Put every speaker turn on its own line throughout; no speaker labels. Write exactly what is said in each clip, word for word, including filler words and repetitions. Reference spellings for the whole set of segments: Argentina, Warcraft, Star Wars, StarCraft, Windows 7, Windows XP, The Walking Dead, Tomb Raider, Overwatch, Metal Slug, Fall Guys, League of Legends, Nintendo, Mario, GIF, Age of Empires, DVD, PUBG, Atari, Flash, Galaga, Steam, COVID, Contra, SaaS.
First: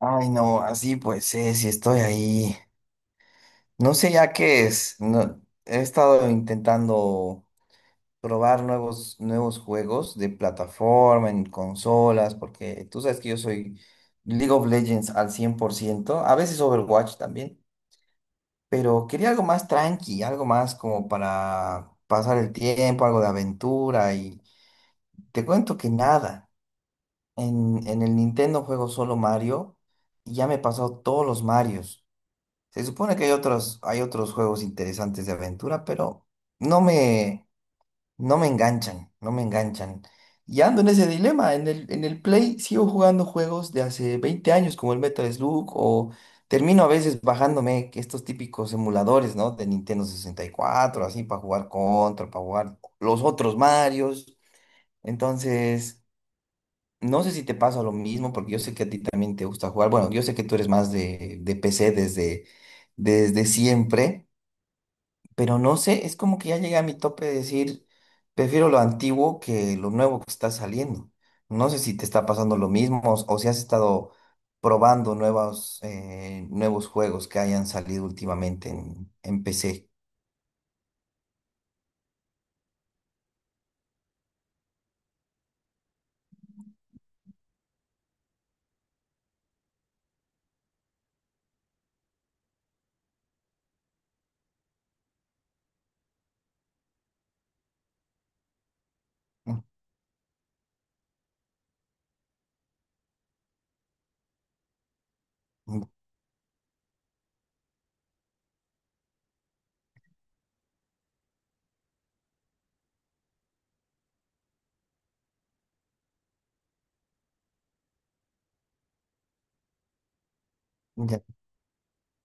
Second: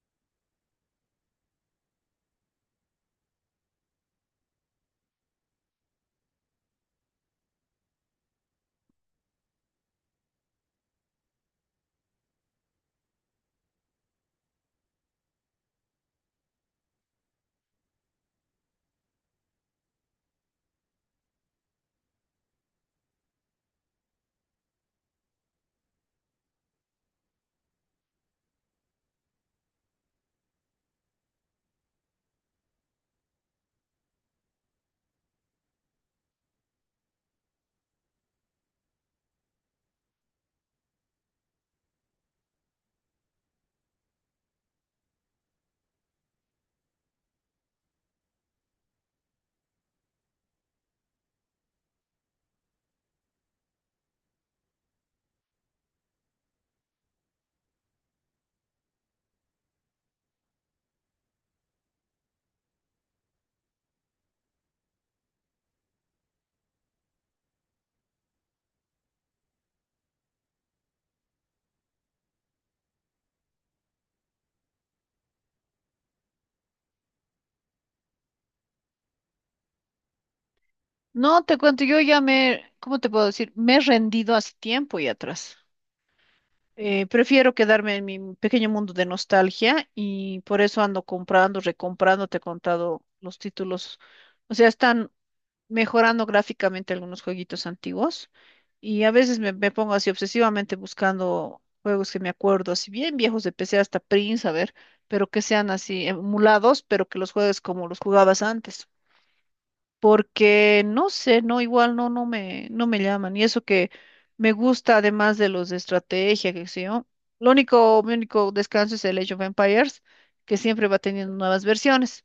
Ay, no, así pues es, y estoy ahí. No sé ya qué es. No, he estado intentando probar nuevos, nuevos juegos de plataforma, en consolas, porque tú sabes que yo soy League of Legends al cien por ciento. A veces Overwatch también, pero quería algo más tranqui, algo más como para pasar el tiempo, algo de aventura, y te cuento que nada. En, en el Nintendo juego solo Mario, y ya me he pasado todos los Marios. Se supone que hay otros, hay otros juegos interesantes de aventura, pero no me, no me enganchan, no me enganchan. Y ando en ese dilema. En el, en el Play sigo jugando juegos de hace veinte años, como el Metal Slug, o termino a veces bajándome que estos típicos emuladores, ¿no? De Nintendo sesenta y cuatro así, para jugar Contra, para jugar los otros Marios. Entonces. No sé si te pasa lo mismo, porque yo sé que a ti también te gusta jugar. Bueno, yo sé que tú eres más de, de P C desde, desde siempre, pero no sé, es como que ya llegué a mi tope de decir, prefiero lo antiguo que lo nuevo que está saliendo. No sé si te está pasando lo mismo o, o si has estado probando nuevos, eh, nuevos juegos que hayan salido últimamente en, en P C.
No, te cuento, yo ya me, ¿cómo te puedo decir? Me he rendido hace tiempo y atrás. Eh, prefiero quedarme en mi pequeño mundo de nostalgia y por eso ando comprando, recomprando, te he contado los títulos. O sea, están mejorando gráficamente algunos jueguitos antiguos y a veces me,
Mm,
me pongo así obsesivamente buscando juegos que me acuerdo, así bien viejos de P C hasta Prince, a ver, pero que sean
mm.
así emulados, pero que los juegues como los jugabas antes porque no sé, no, igual no, no me, no me llaman. Y eso que me gusta, además de los de estrategia, que sé yo. Lo único, mi único descanso es el Age of Empires, que siempre va
Ya,
teniendo nuevas versiones.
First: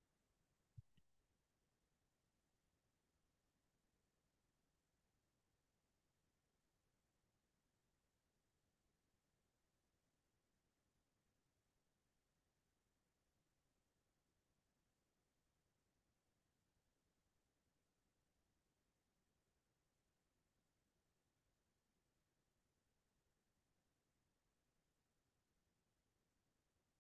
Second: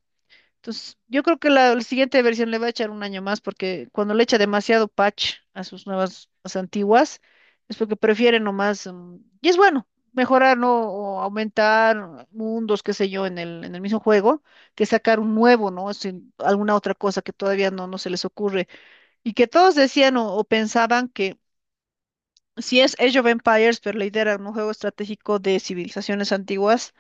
Entonces, yo creo que la, la siguiente versión le va a echar un año más porque cuando le echa demasiado patch a sus nuevas, a las antiguas, es porque prefiere nomás, mm, y es bueno, mejorar, ¿no? O aumentar mundos, qué sé yo, en el, en el mismo juego, que sacar un nuevo, ¿no? Sin alguna otra cosa que todavía no, no se les ocurre. Y que todos decían o, o pensaban que si es Age of Empires, pero la idea era un juego estratégico de civilizaciones antiguas,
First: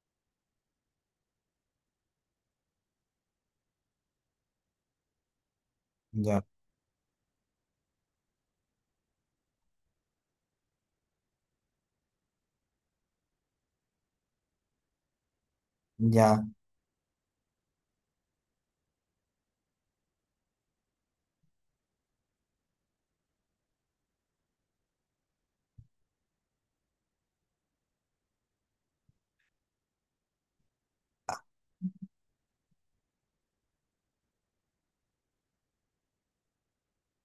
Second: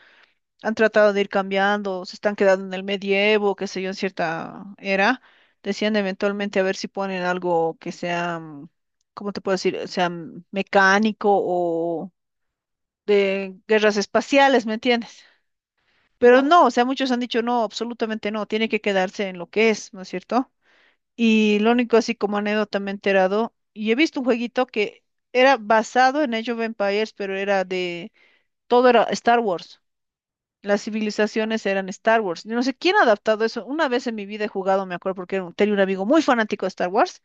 han tratado de ir cambiando, se están quedando en el medievo, qué sé yo, en cierta era. Decían
ya,
eventualmente a ver si ponen algo que sea, mm, ¿cómo te puedo decir? O sea, mm, mecánico o de guerras espaciales, ¿me entiendes? Pero
ya,
no, o sea, muchos han dicho no, absolutamente no, tiene que quedarse en lo que es, ¿no es cierto? Y lo único así como anécdota me he enterado, y he visto un jueguito que era basado en Age of Empires, pero era de, todo era Star Wars. Las civilizaciones eran Star Wars. Yo no sé quién ha adaptado eso. Una vez en mi vida he jugado, me acuerdo, porque era un- tenía un amigo muy fanático de Star Wars,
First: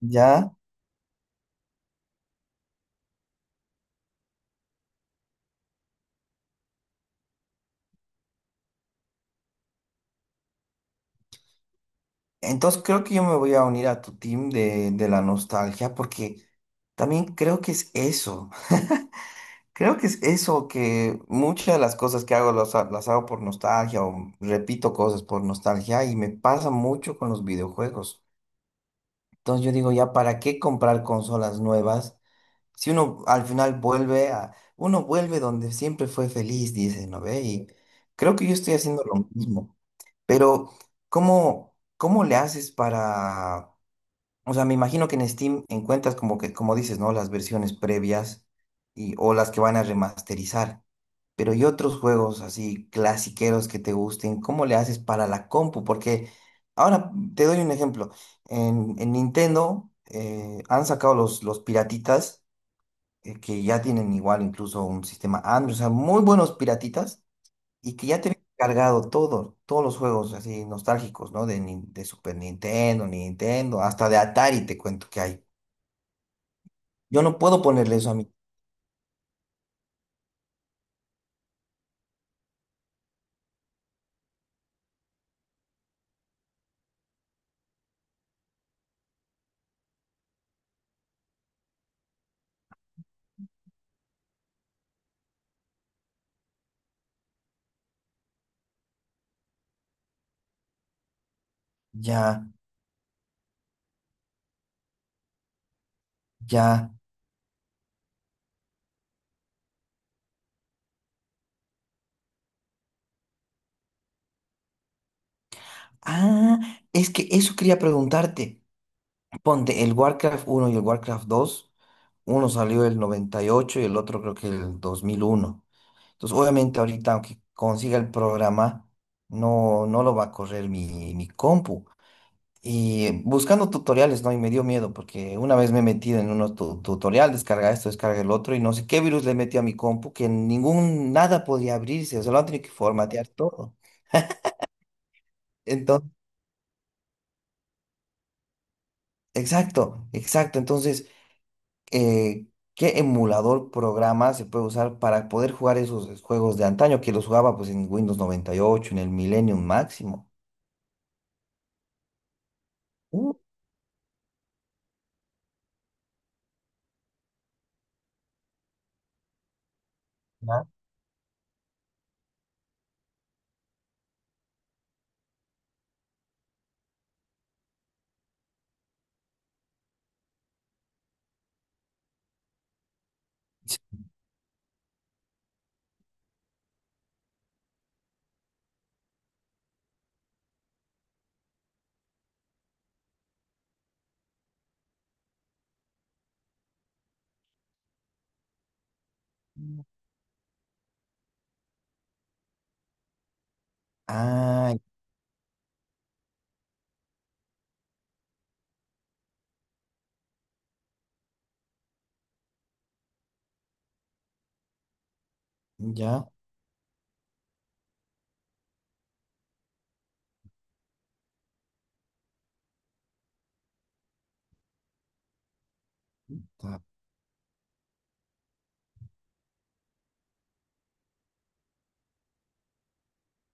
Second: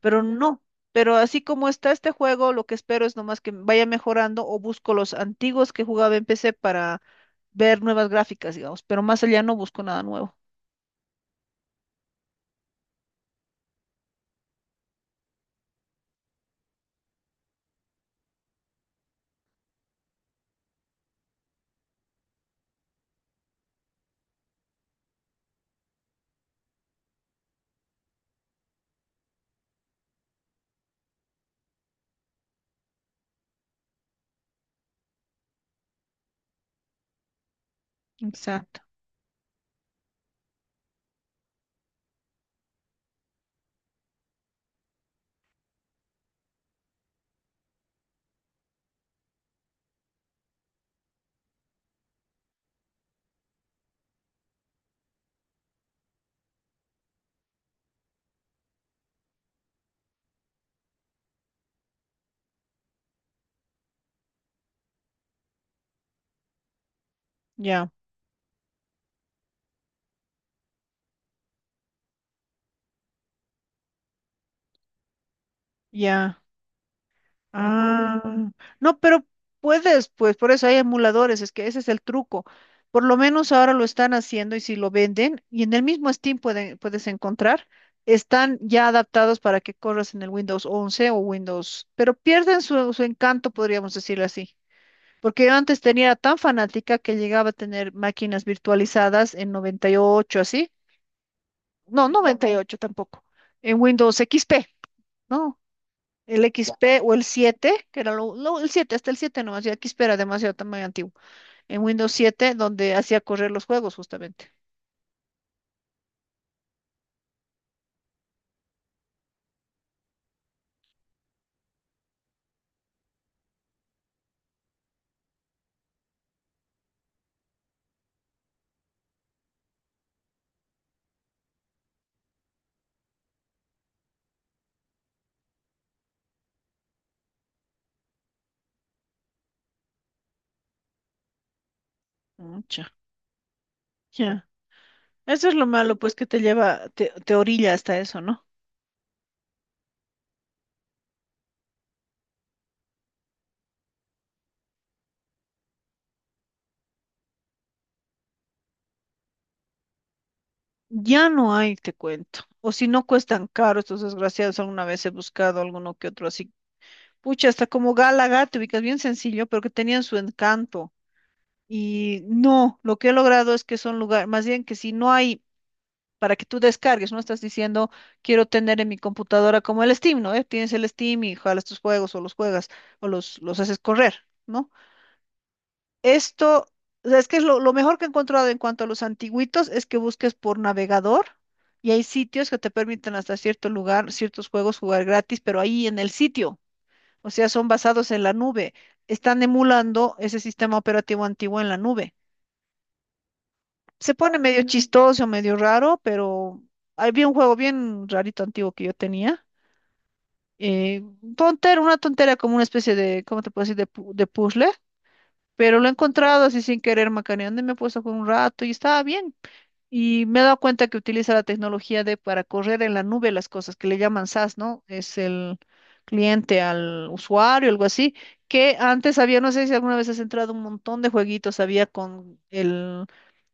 pero
ya.
no. Pero así como está este juego, lo que espero es nomás que vaya mejorando o busco los antiguos que jugaba en P C para ver nuevas gráficas, digamos. Pero más allá no busco nada nuevo.
Entonces creo que yo me voy a unir a tu team de, de la nostalgia porque también creo que es eso. Creo que es eso, que muchas de las cosas que hago las, ha- las hago por nostalgia o repito cosas por nostalgia y me pasa mucho con los videojuegos. Entonces yo digo, ya, ¿para qué comprar consolas nuevas? Si uno al final vuelve a, uno vuelve donde siempre fue feliz, dice, ¿no ve? Y creo que yo estoy
Exacto.
haciendo lo mismo. Pero, ¿cómo, cómo le haces para... O sea, me imagino que en Steam encuentras como que, como dices, ¿no? Las versiones previas y, o las que van a remasterizar. Pero ¿y otros juegos así clasiqueros que te gusten? ¿Cómo le haces para la compu? Porque ahora te doy un ejemplo. En, en Nintendo eh, han sacado los, los piratitas, eh, que ya tienen igual incluso un sistema Android. O sea, muy buenos piratitas
Ya,
y que ya tenía cargado todo, todos los juegos así nostálgicos, ¿no? De, Nin- de Super Nintendo, Nintendo, hasta de Atari te cuento que hay.
ya.
Yo no puedo ponerle eso a
Ah,
mí.
no, pero puedes, pues por eso hay emuladores, es que ese es el truco. Por lo menos ahora lo están haciendo y si lo venden, y en el mismo Steam pueden- puedes encontrar, están ya adaptados para que corras en el Windows once o Windows, pero pierden su, su encanto, podríamos decirlo así. Porque yo antes tenía tan fanática que llegaba a tener máquinas virtualizadas en noventa y ocho así. No,
Ya,
noventa y ocho tampoco, en Windows X P, ¿no? El
ya.
X P o el siete, que era lo, no, el siete hasta el siete nomás, ya X P era demasiado tamaño antiguo. En Windows siete donde hacía correr los juegos, justamente.
Ah, es que eso quería preguntarte. Ponte, el Warcraft uno y el Warcraft dos, uno salió el noventa y ocho y ocho y el otro creo que el dos mil uno. Entonces, obviamente ahorita, aunque consiga el programa, no, no lo va a correr mi, mi compu. Y buscando tutoriales, ¿no? Y me dio miedo porque una vez me he metido en unos tu- tutorial, descarga esto, descarga el otro, y no sé qué virus le metí a mi compu que ningún, nada podía abrirse, o sea, lo han tenido que
Mucha,
formatear todo.
ya. Eso es lo malo,
Entonces,
pues, que te lleva, te, te orilla hasta eso, ¿no?
exacto, exacto. Entonces, eh, ¿qué emulador programa se puede usar para poder jugar esos juegos de antaño que los jugaba pues en Windows noventa y ocho en el Millennium máximo?
Ya no hay, te cuento. O si no
Uh,
cuestan caro estos desgraciados, alguna vez he buscado alguno que otro así. Pucha, hasta como Galaga, te ubicas bien sencillo, pero que tenían su
ya.
encanto. Y no, lo que he logrado es que son lugares, más bien que si no hay para que tú descargues, no estás diciendo, quiero tener en mi computadora como el Steam, ¿no? Eh, Tienes el Steam y jalas tus juegos o los juegas o los, los haces correr, ¿no? Esto, o sea, es que es lo, lo mejor que he encontrado en cuanto a los antiguitos es que busques por navegador y hay sitios que te permiten hasta cierto lugar, ciertos juegos jugar gratis, pero ahí en el sitio, o sea, son basados en la nube, están emulando ese sistema operativo antiguo en la nube. Se pone medio
Ah,
chistoso, medio raro, pero había un juego bien rarito antiguo que yo tenía. Eh, Tontera, una tontera como una especie de, ¿cómo te puedo decir? De, pu- de puzzle, pero lo he
ya.
encontrado así sin querer macaneando y me he puesto con un rato y estaba bien. Y me he dado cuenta que utiliza la tecnología de para correr en la nube las cosas que le llaman SaaS, ¿no? Es el cliente al usuario, algo así, que antes había, no sé si alguna vez has entrado un montón de jueguitos, había con el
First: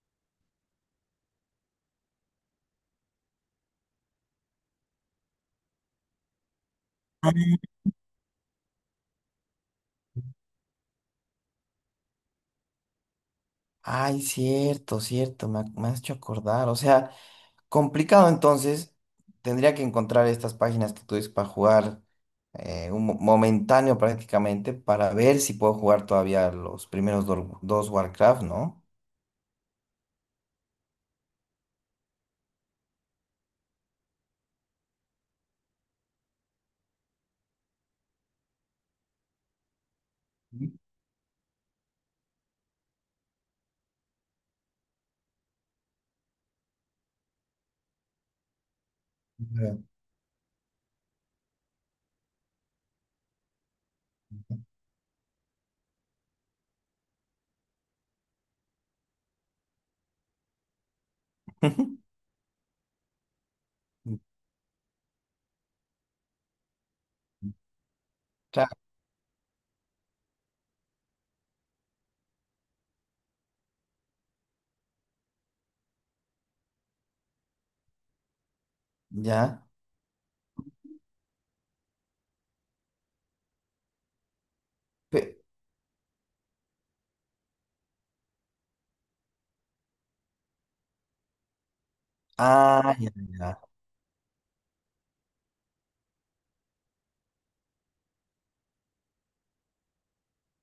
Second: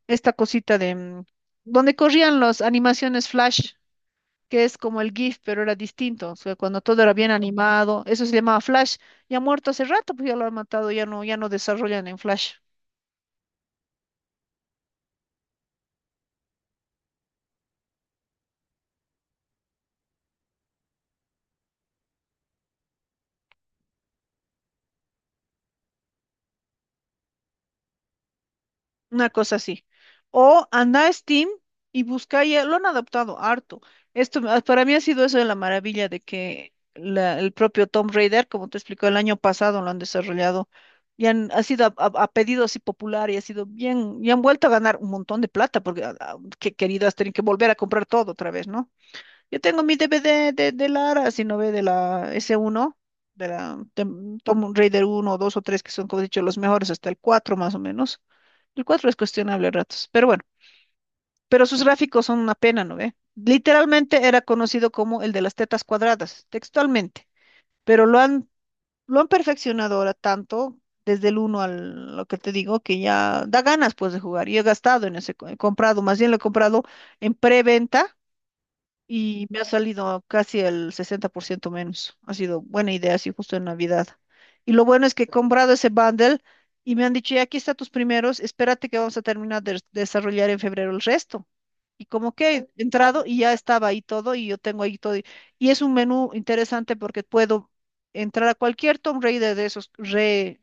esta cosita de mm, donde corrían las animaciones flash, que es como el GIF, pero era distinto. O sea, cuando todo era bien animado, eso se llamaba flash. Ya muerto hace rato, pues ya lo han matado, ya no, ya no desarrollan en flash.
Ay, cierto, cierto, me, ha- me has hecho acordar. O sea, complicado entonces, tendría que encontrar estas páginas que tú dices para jugar, eh, un mo- momentáneo prácticamente para ver si puedo jugar todavía los primeros do- dos Warcraft, ¿no?
Una cosa así. O anda a Steam y busca, ya lo han adaptado harto. Esto me- para mí ha sido eso de la maravilla de que la- el propio Tomb Raider, como te explicó el año pasado, lo han desarrollado
Ujú.
y han, ha sido a, a- a pedido así popular y ha sido bien, y han vuelto a ganar un montón de plata porque a- a- que queridas tienen que volver a comprar todo otra vez, ¿no? Yo tengo mi D V D de, de Lara, si no ve de la ese uno, de la de mm, Tomb Raider uno dos o tres que son, como he dicho, los mejores, hasta el cuatro más o menos. El cuatro es cuestionable a ratos, pero bueno, pero sus gráficos son una pena, ¿no ve? Literalmente era conocido como el de las tetas cuadradas, textualmente, pero lo han,
Claro,
lo han perfeccionado ahora tanto, desde el uno al lo que te digo, que ya da ganas pues de jugar. Y he gastado en ese, co- he comprado, más bien lo he comprado en preventa y me ha
ya.
salido casi el sesenta por ciento menos. Ha sido buena idea, sí, justo en Navidad. Y lo bueno es que he
Pe-
comprado ese bundle y me han dicho, ya aquí están tus primeros, espérate que vamos a terminar de desarrollar en febrero el resto. Y como que he
ah, ya,
entrado y ya
ya,
estaba ahí todo y yo tengo ahí todo. Y y es un menú interesante porque puedo entrar a cualquier Tomb Raider de esos re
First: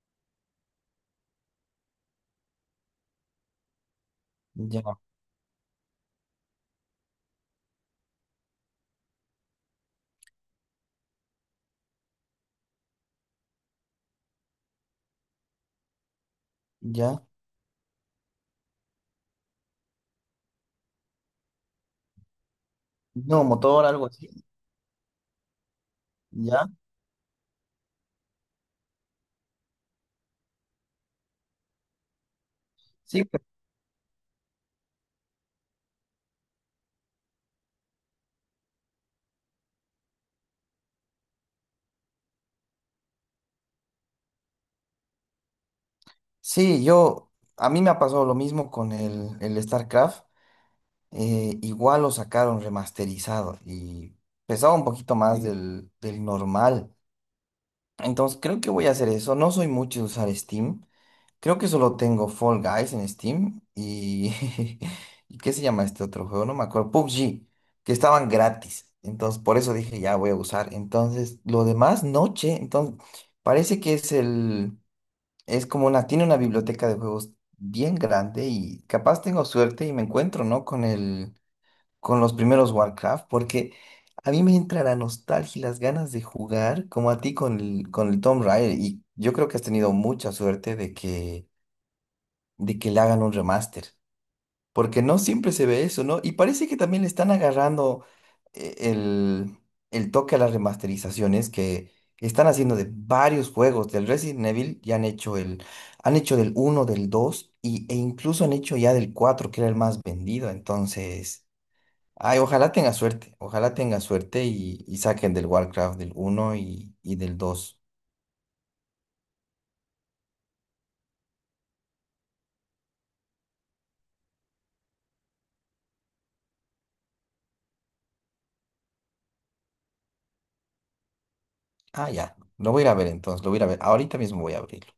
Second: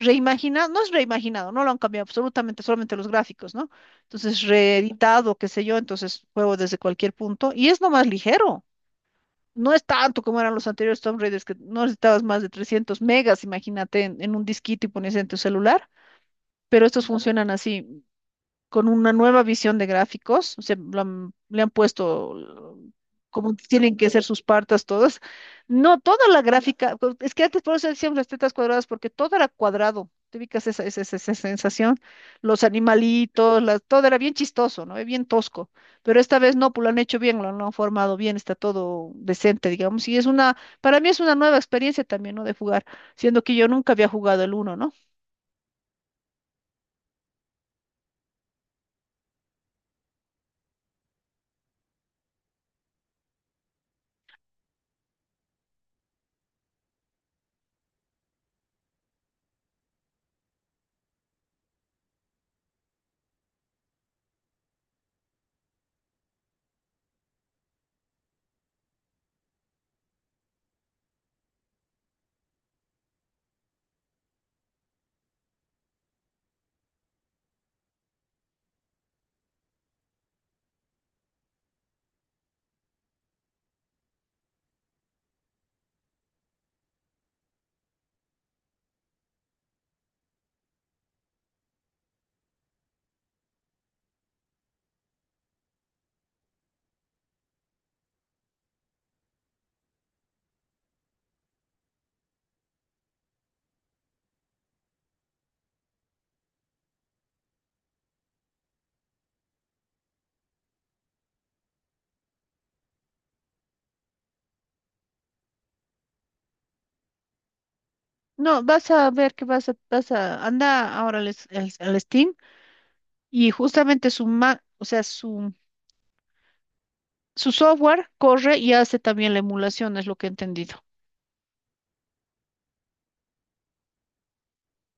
reimaginado, no es reimaginado, no lo han cambiado absolutamente, solamente los gráficos, ¿no? Entonces,
ya,
reeditado, qué sé yo, entonces juego desde cualquier punto y es nomás ligero. No es tanto como eran los anteriores Tomb Raiders, que no necesitabas más de trescientos megas, imagínate, en, en un disquito y ponías en tu celular, pero estos
ya.
funcionan así con una nueva visión de gráficos, o sea, lo han- le han puesto eh,
No,
como
motor,
tienen
algo
que ser
así,
sus partas todas. No, toda la
ya.
gráfica, co- es que antes por eso decíamos las tetas cuadradas, porque todo era cuadrado. ¿Te ubicas esa, esa, esa- esa sensación? Los
Sí, pe-
animalitos, las- todo era bien chistoso, ¿no? Eh, Bien tosco. Pero esta vez no, pues lo han hecho bien, lo han, lo han formado bien, está todo decente, digamos. Y es una, para mí es una nueva experiencia también, ¿no? De jugar, siendo que yo nunca había jugado el uno, ¿no?
sí, yo, a mí me ha pasado lo mismo con el, el StarCraft. Eh, igual lo sacaron remasterizado y pesaba un poquito más. Sí. del, del normal. Entonces creo que voy a hacer eso. No soy mucho de usar Steam. Creo que solo tengo Fall Guys en Steam y... ¿Y qué se llama este otro juego? No me acuerdo. pubg, que estaban gratis. Entonces por eso dije, ya voy a usar. Entonces lo demás, noche. Entonces parece que es el... Es como una... Tiene una biblioteca de juegos bien grande y capaz tengo suerte y me encuentro, ¿no? Con el con los primeros Warcraft, porque a mí me entra la nostalgia y las ganas de jugar, como a ti con el, con el Tomb Raider, y yo creo que has tenido mucha suerte de que, de que le hagan un remaster, porque no siempre se ve eso, ¿no? Y parece que también le están agarrando, eh, el, el toque a las remasterizaciones que están haciendo de varios juegos. Del Resident Evil ya han hecho el, han hecho del uno, del dos, y, e incluso han hecho ya del cuatro, que era el más vendido, entonces... Ay, ojalá tenga suerte, ojalá tenga suerte, y, y saquen del Warcraft del uno y, y del dos.
No, vas a ver que vas a, vas a, anda ahora al, es- al- al Steam y justamente su ma- o sea, su, su software corre y hace también la emulación, es lo que he entendido.
Ah, ya, lo voy a ir a ver entonces, lo voy a ir a ver. Ahorita mismo voy a abrirlo.